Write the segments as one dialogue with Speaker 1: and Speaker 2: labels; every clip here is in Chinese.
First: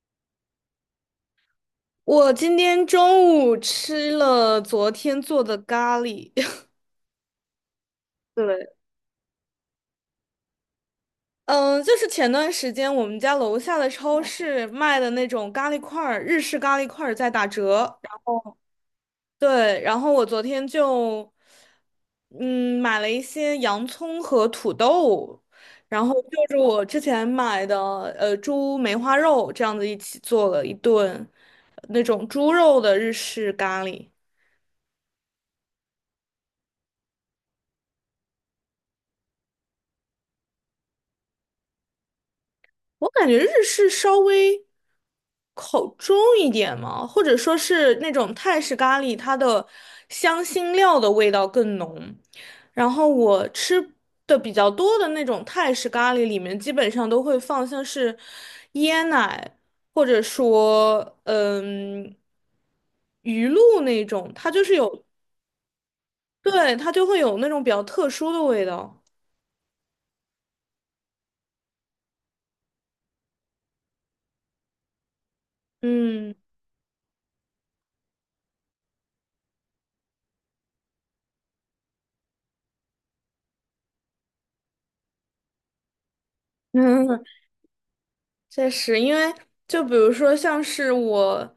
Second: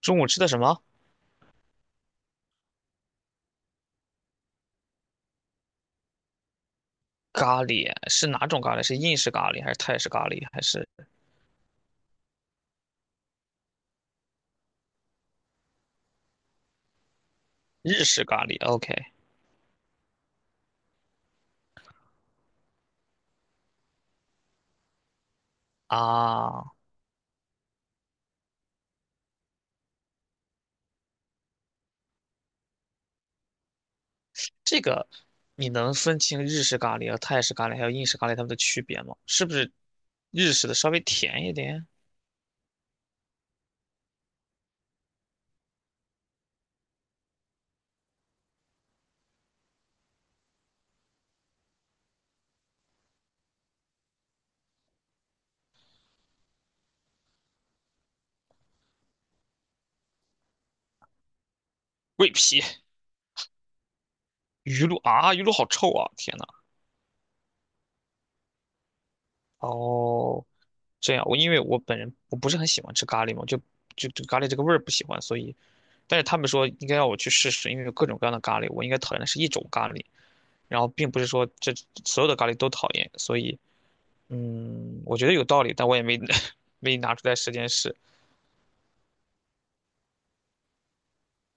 Speaker 1: 中午吃的什么？
Speaker 2: 我今天中午吃了昨天做的咖喱，
Speaker 1: 咖喱是哪种
Speaker 2: 对。
Speaker 1: 咖喱？是印式咖喱还是泰式咖喱还是
Speaker 2: 嗯，就是前段时间我们家楼下的超市卖的那种咖喱块儿，日式咖喱块儿在打折。
Speaker 1: 日式咖喱？OK
Speaker 2: 对，然后我昨天就，嗯，买了一些洋葱和土豆，然后就是
Speaker 1: 啊，
Speaker 2: 我之前买的猪梅花肉这样子一起做了一顿那种猪肉的日式咖喱。
Speaker 1: 这个你能分清日式咖喱和泰式咖喱还有印式咖喱它们的区别吗？是不是日式的稍微甜一点？
Speaker 2: 我感觉日式稍微口重一点嘛，或者说是那种泰式咖喱，它的香辛料的味道更浓。然后我吃的比较多的那种泰式咖喱里面，基本上都会放像是椰奶，或者说
Speaker 1: 桂皮、
Speaker 2: 鱼露那种，它就是
Speaker 1: 鱼露
Speaker 2: 有。
Speaker 1: 啊，鱼露好臭啊！天呐。
Speaker 2: 对，它就会有那种比较特殊的味道。
Speaker 1: 哦，这样，我因为我本人我不是很喜欢吃咖喱嘛，就对咖喱这个味儿不喜欢，所以但是
Speaker 2: 嗯。
Speaker 1: 他们说应该让我去试试，因为有各种各样的咖喱，我应该讨厌的是一种咖喱。然后并不是说这所有的咖喱都讨厌，所以我觉得有道理，但我也没 没拿出来 时间试。
Speaker 2: 确实，因为就比如说像是我，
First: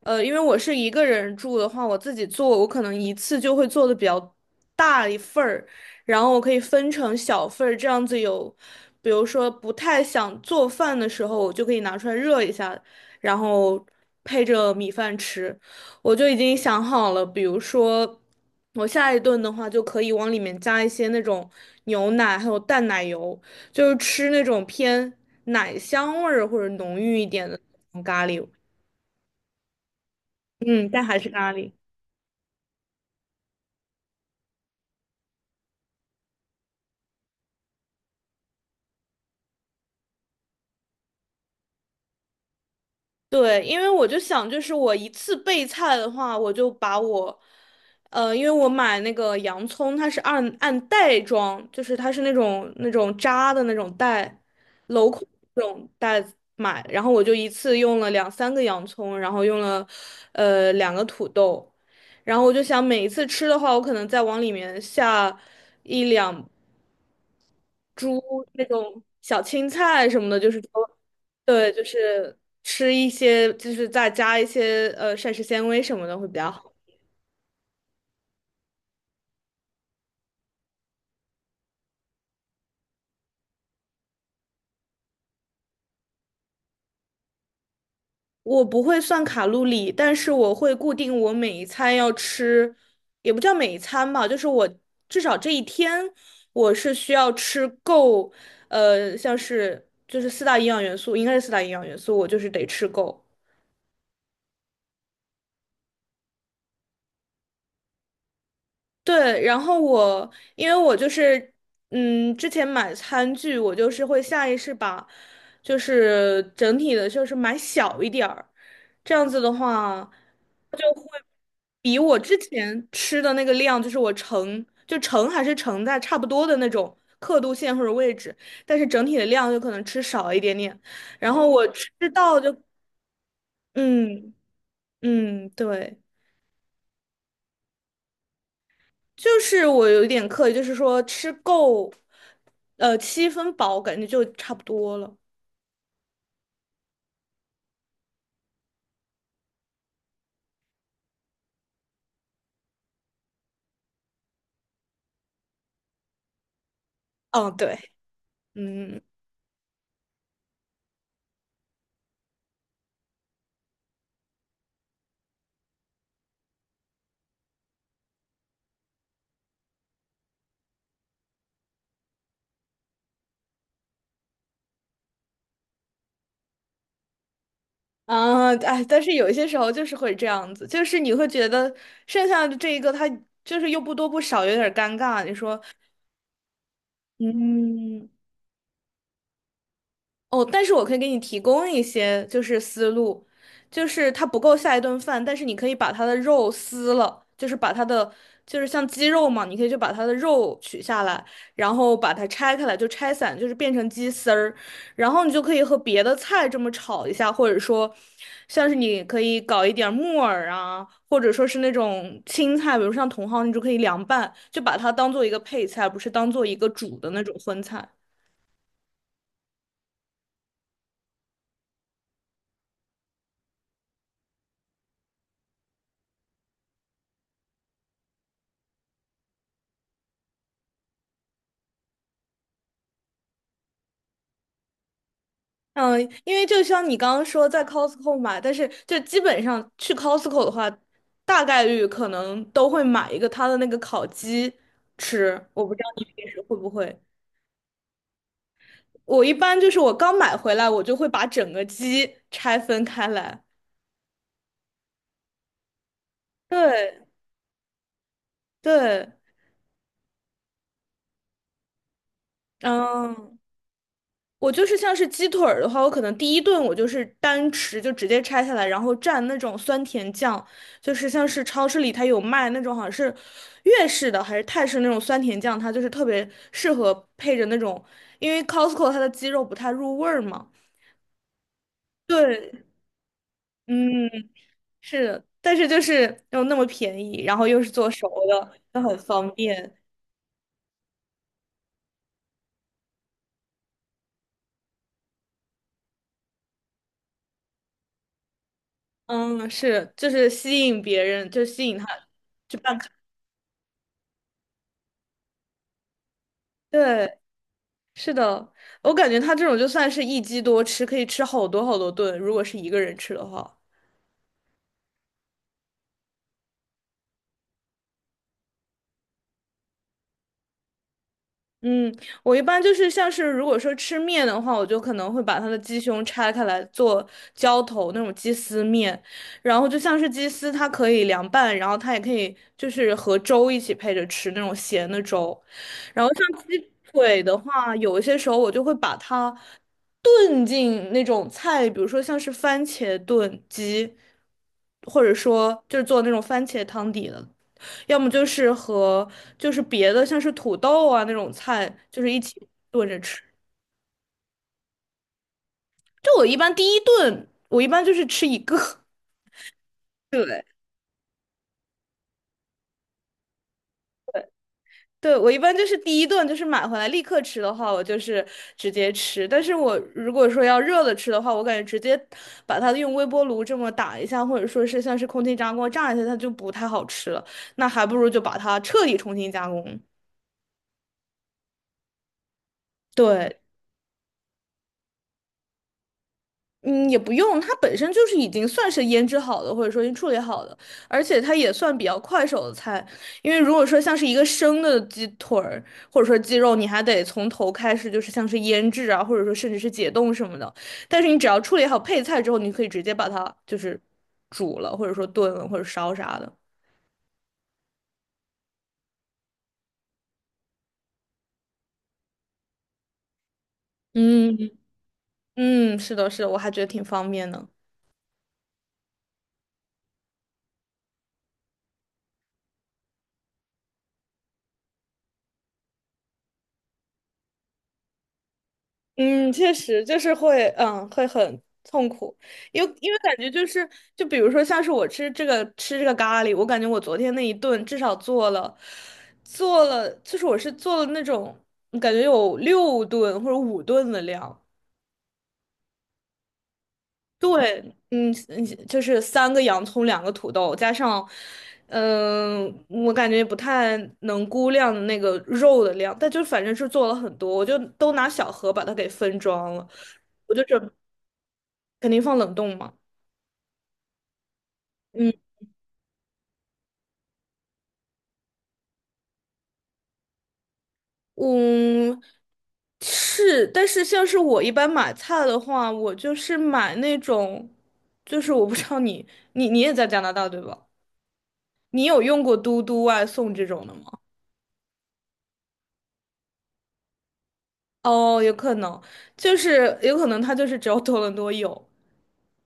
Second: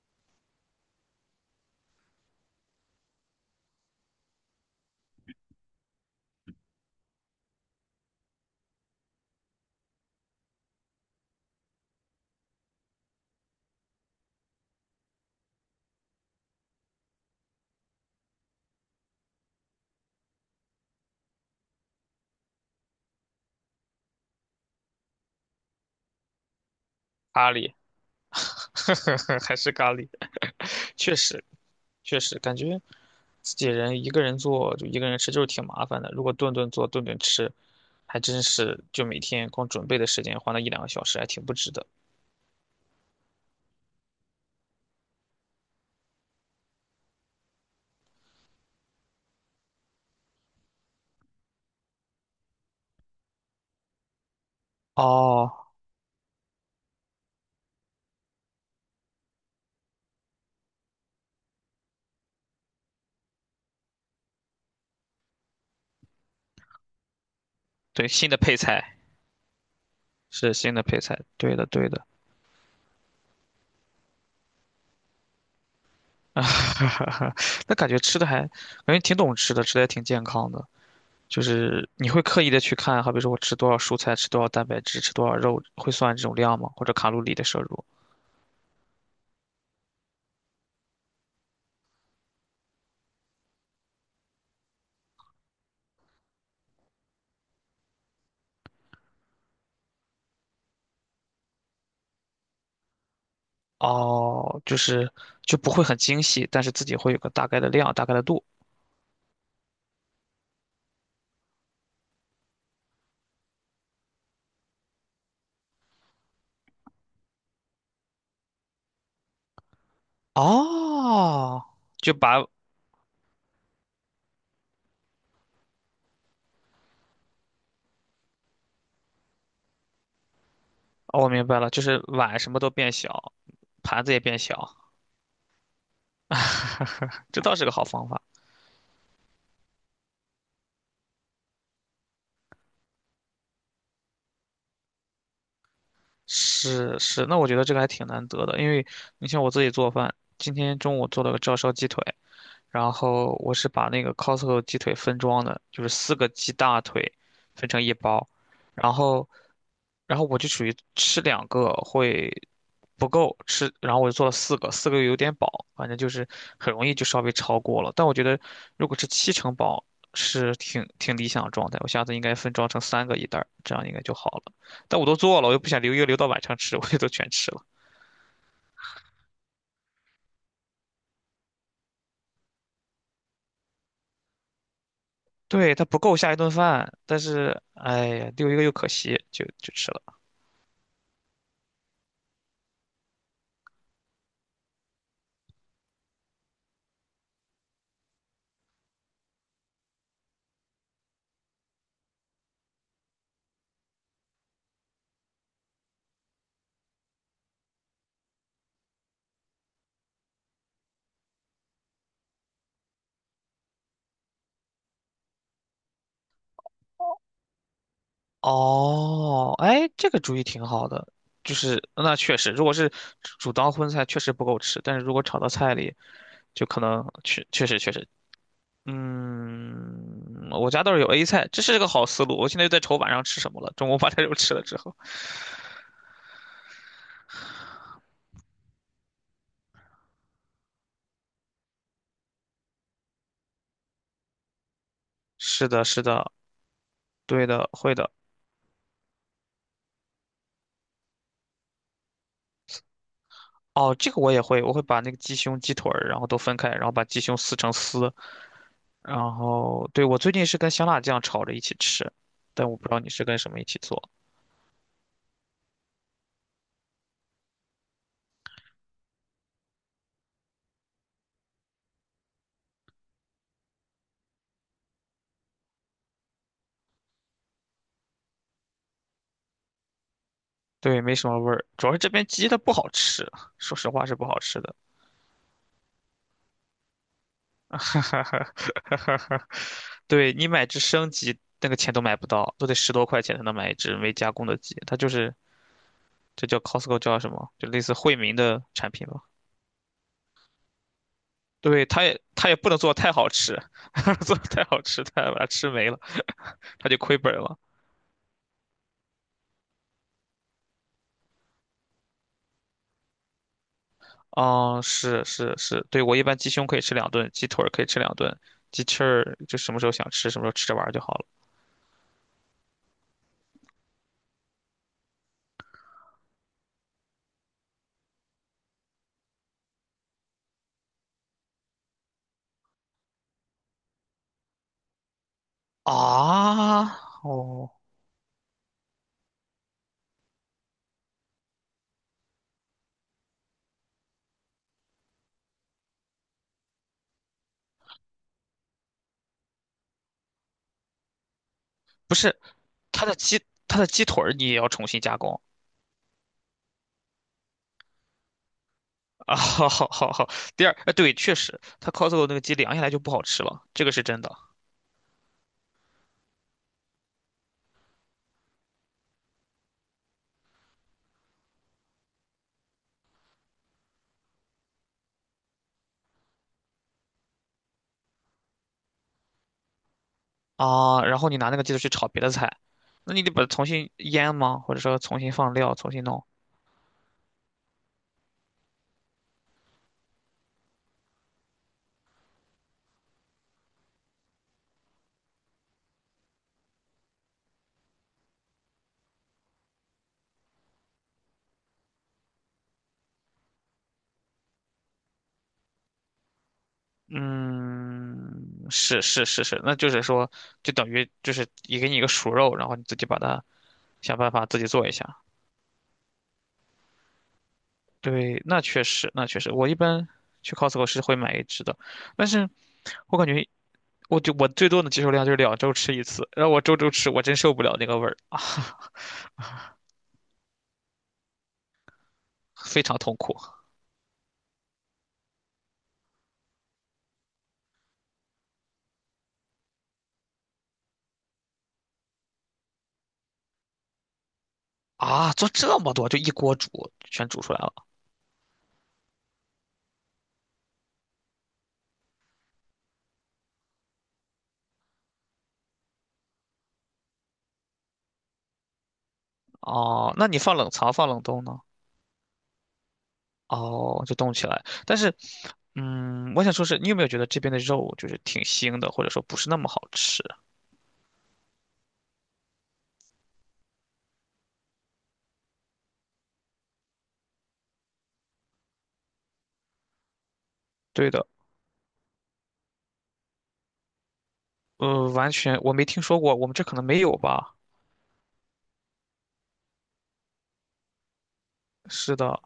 Speaker 2: 因为我是一个人住的话，我自己做，我可能一次就会做的比较大一份儿，然后我可以分成小份儿，这样子有，比如说不太想做饭的时候，我就可以拿出来热一下，然后配着米饭吃。我就已经想好了，比如说我下一顿的话，就可以往里面加一些那种牛奶，还有淡奶油，就是吃那种偏奶香味儿或者浓郁一点
Speaker 1: 咖
Speaker 2: 的
Speaker 1: 喱，
Speaker 2: 那种咖喱。
Speaker 1: 还是咖喱，
Speaker 2: 嗯，但
Speaker 1: 确
Speaker 2: 还是
Speaker 1: 实
Speaker 2: 咖喱。
Speaker 1: 感觉自己人一个人做就一个人吃就是挺麻烦的，如果顿顿做顿顿吃，还真是就每天光准备的时间花那一两个小时，还挺不值得。
Speaker 2: 对，因为我就想，就是我一次备菜的话，我就把我，因为我买那个洋葱，它是按袋装，就是它是那种扎的那种袋，镂空
Speaker 1: 哦，
Speaker 2: 那种袋子买，然后我就一次用了两三个洋葱，然后用了，两个土豆，然后我就想每一次吃的话，我可能再往里面下一两
Speaker 1: 对，
Speaker 2: 猪
Speaker 1: 新的配
Speaker 2: 那
Speaker 1: 菜
Speaker 2: 种小青菜什么的，就
Speaker 1: 是
Speaker 2: 是
Speaker 1: 新的
Speaker 2: 说，
Speaker 1: 配菜，对的
Speaker 2: 对，就
Speaker 1: 对的，
Speaker 2: 是吃一些，就是再加一些膳食纤维什么的会比较好。
Speaker 1: 啊，那感觉吃的还感觉挺懂吃的，吃的还挺健康的。就是你会刻意的去看，好比说我吃多少蔬菜，吃多少蛋白质，吃多少肉，会算这种量吗？或者卡路里的摄入？
Speaker 2: 我不会算卡路里，但是我会固定我每一餐要吃，也不叫每一餐吧，就是我至少这一天我是需要吃够，像是就是四大营养元素，应该是四大营养元素，我就是得吃够。
Speaker 1: 哦，就是就不会很精细，但是自己会有个大概的量，大概的度。
Speaker 2: 对，然后我因为我就是，之前买餐具，我就是会下意识把，就是整体的，就是买小一点儿，这样子的话，
Speaker 1: 哦，
Speaker 2: 比我之
Speaker 1: 哦，
Speaker 2: 前吃的那个量，就是我盛就盛还是盛在差不多的那种刻度线或者位置，但是整体的量就可能吃少一点点，
Speaker 1: 我
Speaker 2: 然
Speaker 1: 明
Speaker 2: 后
Speaker 1: 白
Speaker 2: 我
Speaker 1: 了，就
Speaker 2: 吃
Speaker 1: 是
Speaker 2: 到
Speaker 1: 碗什
Speaker 2: 就，
Speaker 1: 么都变小，盘子也
Speaker 2: 嗯
Speaker 1: 变小，
Speaker 2: 嗯，对。
Speaker 1: 这倒是个好方法。
Speaker 2: 就是我有一点刻意，就是说吃够，七分饱，感觉就差不多了。
Speaker 1: 是是，那我觉得这个还挺难得的，因为你像我自己做饭，今天中午做了个照烧鸡腿，然后我是把那个 Costco 鸡腿分装的，就是四个鸡大腿
Speaker 2: 嗯，
Speaker 1: 分
Speaker 2: 对。
Speaker 1: 成一包，然
Speaker 2: 嗯。
Speaker 1: 后，然后我就属于吃两个会不够吃，然后我就做了四个，四个又有点饱，反正就是很容易就稍微超过了。但我觉得如果是七成饱是挺挺理想的状态，我下次应该分装成三个一袋儿，这样应该就好了。但我都做了，我又不想留一个留到晚上吃，我就都全吃了。
Speaker 2: 啊。哎，但是有一些时候就是会这样子，就是你会觉得剩下的这一个，它就是又不多不少，有点儿尴尬。你说，
Speaker 1: 对，它不够下一顿饭，但是哎
Speaker 2: 嗯。
Speaker 1: 呀，留一个又可惜，就就吃了。
Speaker 2: 哦，但是我可以给你提供一些就是思路，就是它不够下一顿饭，但是你可以把它的肉撕了，就是把它的就是像鸡肉嘛，你可以就把它的肉取下来，然后把它拆开来，就拆散，就是变成鸡丝儿，然后你就可以和别的菜这么炒一下，或者说像是你可以搞一点儿木耳啊，或者说是那种青菜，比如像茼蒿，你就可以凉拌，就把它当做一个配菜，不是当做一个煮的那种荤菜。
Speaker 1: 哦，哎，这个主意挺好的，就是那确实，如果是煮当荤菜，确实不够吃，但是如果炒到菜里，就可能确实，我家倒是有 A 菜，这是个好思路。我现在就在愁晚上吃什么了，中午把这肉 吃了之后。
Speaker 2: 嗯，因为就像你刚刚说在 Costco 买，但是就基本上去 Costco 的话，大概率可能都会买一个它的那个烤鸡吃。我
Speaker 1: 是
Speaker 2: 不知
Speaker 1: 的，
Speaker 2: 道
Speaker 1: 是
Speaker 2: 你平
Speaker 1: 的，
Speaker 2: 时会不会，
Speaker 1: 对的，会的。
Speaker 2: 我一般就是我刚买回来，我就会把整个鸡拆分开来。
Speaker 1: 哦，这个我也会，我会把那个鸡胸、鸡腿儿，然后都分开，然后把
Speaker 2: 对，
Speaker 1: 鸡胸撕成丝，
Speaker 2: 对。
Speaker 1: 然后对，我最近是跟香辣酱炒着一起吃，但我不知道你是跟
Speaker 2: 嗯，
Speaker 1: 什么一起做。
Speaker 2: 我就是像是鸡腿儿的话，我可能第一顿我就是单吃，就直接拆下来，然后蘸那种酸甜酱，就是像是超市里它有卖那种好像是粤式的还是泰式那种酸甜酱，它就是特别适合配着那种，因为 Costco 它的鸡肉不太入味儿嘛。
Speaker 1: 对，没什么味儿，主要是这边鸡
Speaker 2: 对。
Speaker 1: 它不好吃，说实话是不
Speaker 2: 嗯，
Speaker 1: 好吃的。
Speaker 2: 是的，但是就是又那么便宜，然后又是做熟的，就很方 便。
Speaker 1: 对，你买只生鸡，那个钱都买不到，都得十多块钱才能买一只没加工的鸡。它就是这叫 Costco 叫什么？就类似惠民的产品吧。
Speaker 2: 嗯，是，就是吸引别人，就吸引他
Speaker 1: 对，它也它
Speaker 2: 去
Speaker 1: 也不
Speaker 2: 办
Speaker 1: 能
Speaker 2: 卡。
Speaker 1: 做得太好吃，做得太好吃，它把它吃没了，它就
Speaker 2: 对。
Speaker 1: 亏本了。
Speaker 2: 是的，我感觉他这种就算是一鸡多吃，可以吃好多好多顿，如果是一个人吃的话。
Speaker 1: 哦，是是是，对，我一般鸡胸可以吃两顿，鸡腿儿可以吃两顿，鸡翅儿就什么时候想吃什么时候吃着玩儿就好了。
Speaker 2: 嗯，我一般就是像是如果说吃面的话，我就可能会把它的鸡胸拆开来做浇头那种鸡丝面，然后就像是鸡丝，它可以凉拌，然后它也可以就是和粥一起配着吃那种咸的粥，然后像鸡
Speaker 1: 啊，
Speaker 2: 腿的
Speaker 1: 哦，
Speaker 2: 话，有一些时候我就会把它炖进那种菜，比如说像是番茄炖鸡，或者说就是做那种番茄汤底的。要么就是和就是别的像是土豆啊那种菜，就是
Speaker 1: 不
Speaker 2: 一
Speaker 1: 是，
Speaker 2: 起炖着
Speaker 1: 它的
Speaker 2: 吃。
Speaker 1: 鸡它的鸡腿儿你也要重新加工
Speaker 2: 就我一般第一顿，我一般就是吃一个。
Speaker 1: 啊！好好好好，
Speaker 2: 对，
Speaker 1: 第二，对，确实，它 c o s o 那个鸡凉下来就不好吃了，这个是真的
Speaker 2: 对，我一般就是第一顿就是买回来立刻吃的话，我就是直接吃。但是我如果说要热了吃的话，我感觉直接把它用微波炉这么打一下，或者说是像是空气炸锅炸一下，它就不太好吃了。那还不如就把它彻底重新加工。
Speaker 1: 啊。然后你拿那个鸡腿去炒别的菜，那你得
Speaker 2: 对。
Speaker 1: 把它重新腌吗？或者说重新放料，重新弄？
Speaker 2: 嗯，也不用，它本身就是已经算是腌制好的，或者说已经处理好的，而且它也算比较快手的菜。因为如果说像是一个生的鸡腿儿，或者说鸡肉，你还得从头开始，就是像是腌制啊，或者说甚至是解冻什么的。但是你只要处理好配菜之后，你可以直接把它就是煮了，或者说炖了，或者烧啥的。
Speaker 1: 嗯，是是是是，那就是说，就等于就是也给你一个熟肉，然后你自己把它想办法
Speaker 2: 嗯
Speaker 1: 自己做一下。
Speaker 2: 嗯，是的，是的，我还觉得挺方便的。
Speaker 1: 对，那确实，那确实，我一般去 Costco 是会买一只的，但是我感觉我就我最多的接受量就是两周吃一次，然后我周周吃，我真受不了那个味儿啊，
Speaker 2: 嗯，确实就是会，会很痛苦，因 为
Speaker 1: 非
Speaker 2: 因
Speaker 1: 常
Speaker 2: 为感
Speaker 1: 痛
Speaker 2: 觉
Speaker 1: 苦
Speaker 2: 就是，就比如说像是我吃这个咖喱，我感觉我昨天那一顿至少做了，就是我是做了那种感觉有六顿或者五顿的量。
Speaker 1: 啊！做这么多，就一锅煮，全煮出
Speaker 2: 对，
Speaker 1: 来了。
Speaker 2: 嗯嗯，就是三个洋葱，两个土豆，加上，我感觉不太能估量那个肉的量，但就反正是做了很多，我就都拿小盒把它给分装了。
Speaker 1: 哦，那
Speaker 2: 我
Speaker 1: 你
Speaker 2: 就
Speaker 1: 放冷
Speaker 2: 准。
Speaker 1: 藏放冷冻呢？
Speaker 2: 肯定放冷冻嘛。
Speaker 1: 哦，就冻起来。但
Speaker 2: 嗯
Speaker 1: 是，我想说是你有没有觉得这边的肉就是挺腥的，或者说不是那么好吃？
Speaker 2: 嗯，是，但是像是我一般买菜的话，我就是买那种，就是我不知道你也在加拿大对吧？
Speaker 1: 对的，
Speaker 2: 你有用过嘟嘟外送这种的吗？
Speaker 1: 呃，完全我没听说过，我们这可能没有吧？
Speaker 2: 哦，有可能，就是有可能它就是只有多伦多有。
Speaker 1: 是的，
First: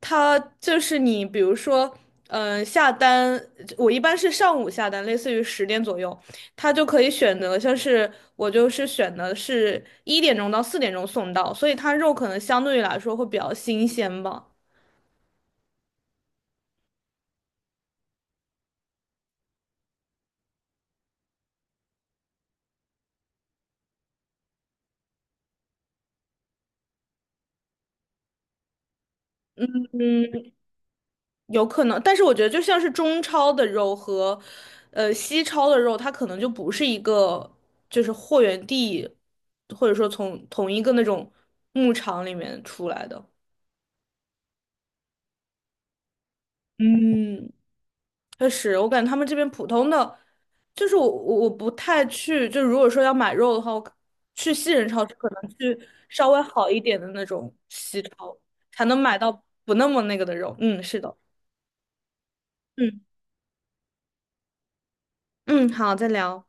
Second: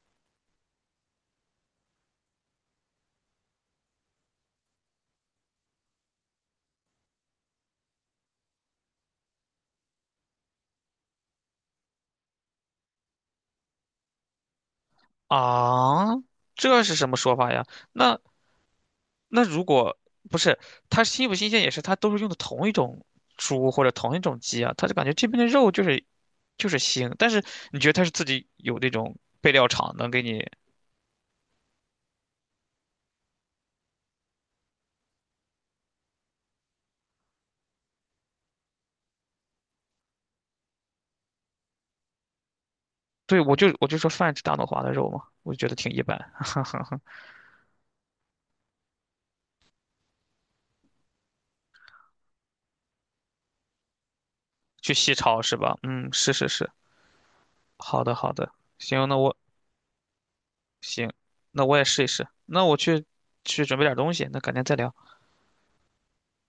Speaker 2: 它就是你，比如说，下单，我一般是上午下单，类似于10点左右，它就可以选择，像是我就是选的是1点钟到4点钟送到，所以它肉可能相对于来说会比较新鲜吧，
Speaker 1: 啊，这是什么说法呀？那如果不是它新不新鲜，也是它都是用的同一种猪或者同一种鸡啊，它就感觉这边的肉就是腥，但是你觉得它是自己有那种备料厂能给你？
Speaker 2: 有可能，但是我觉得就像是中超的肉和，西超的肉，它可能就不是一个就是货源地，或者说从同一个那种牧场里面出来的。
Speaker 1: 对，我就说泛指大脑华的肉嘛，我就觉得挺一般，
Speaker 2: 嗯。确实，我感觉他们这边普通的，就是我不太去，就如果说要买肉的话，我可去西 人
Speaker 1: 去
Speaker 2: 超市
Speaker 1: 西
Speaker 2: 可
Speaker 1: 超
Speaker 2: 能
Speaker 1: 是
Speaker 2: 去
Speaker 1: 吧？嗯，
Speaker 2: 稍
Speaker 1: 是
Speaker 2: 微
Speaker 1: 是是，
Speaker 2: 好一点的那种西
Speaker 1: 好的好
Speaker 2: 超，
Speaker 1: 的，
Speaker 2: 才能
Speaker 1: 行，
Speaker 2: 买到不那么那个的肉。嗯，是
Speaker 1: 行，
Speaker 2: 的。
Speaker 1: 那我也试一试，那我
Speaker 2: 嗯
Speaker 1: 去准备点东西，那改天再聊。
Speaker 2: 嗯，好，再聊。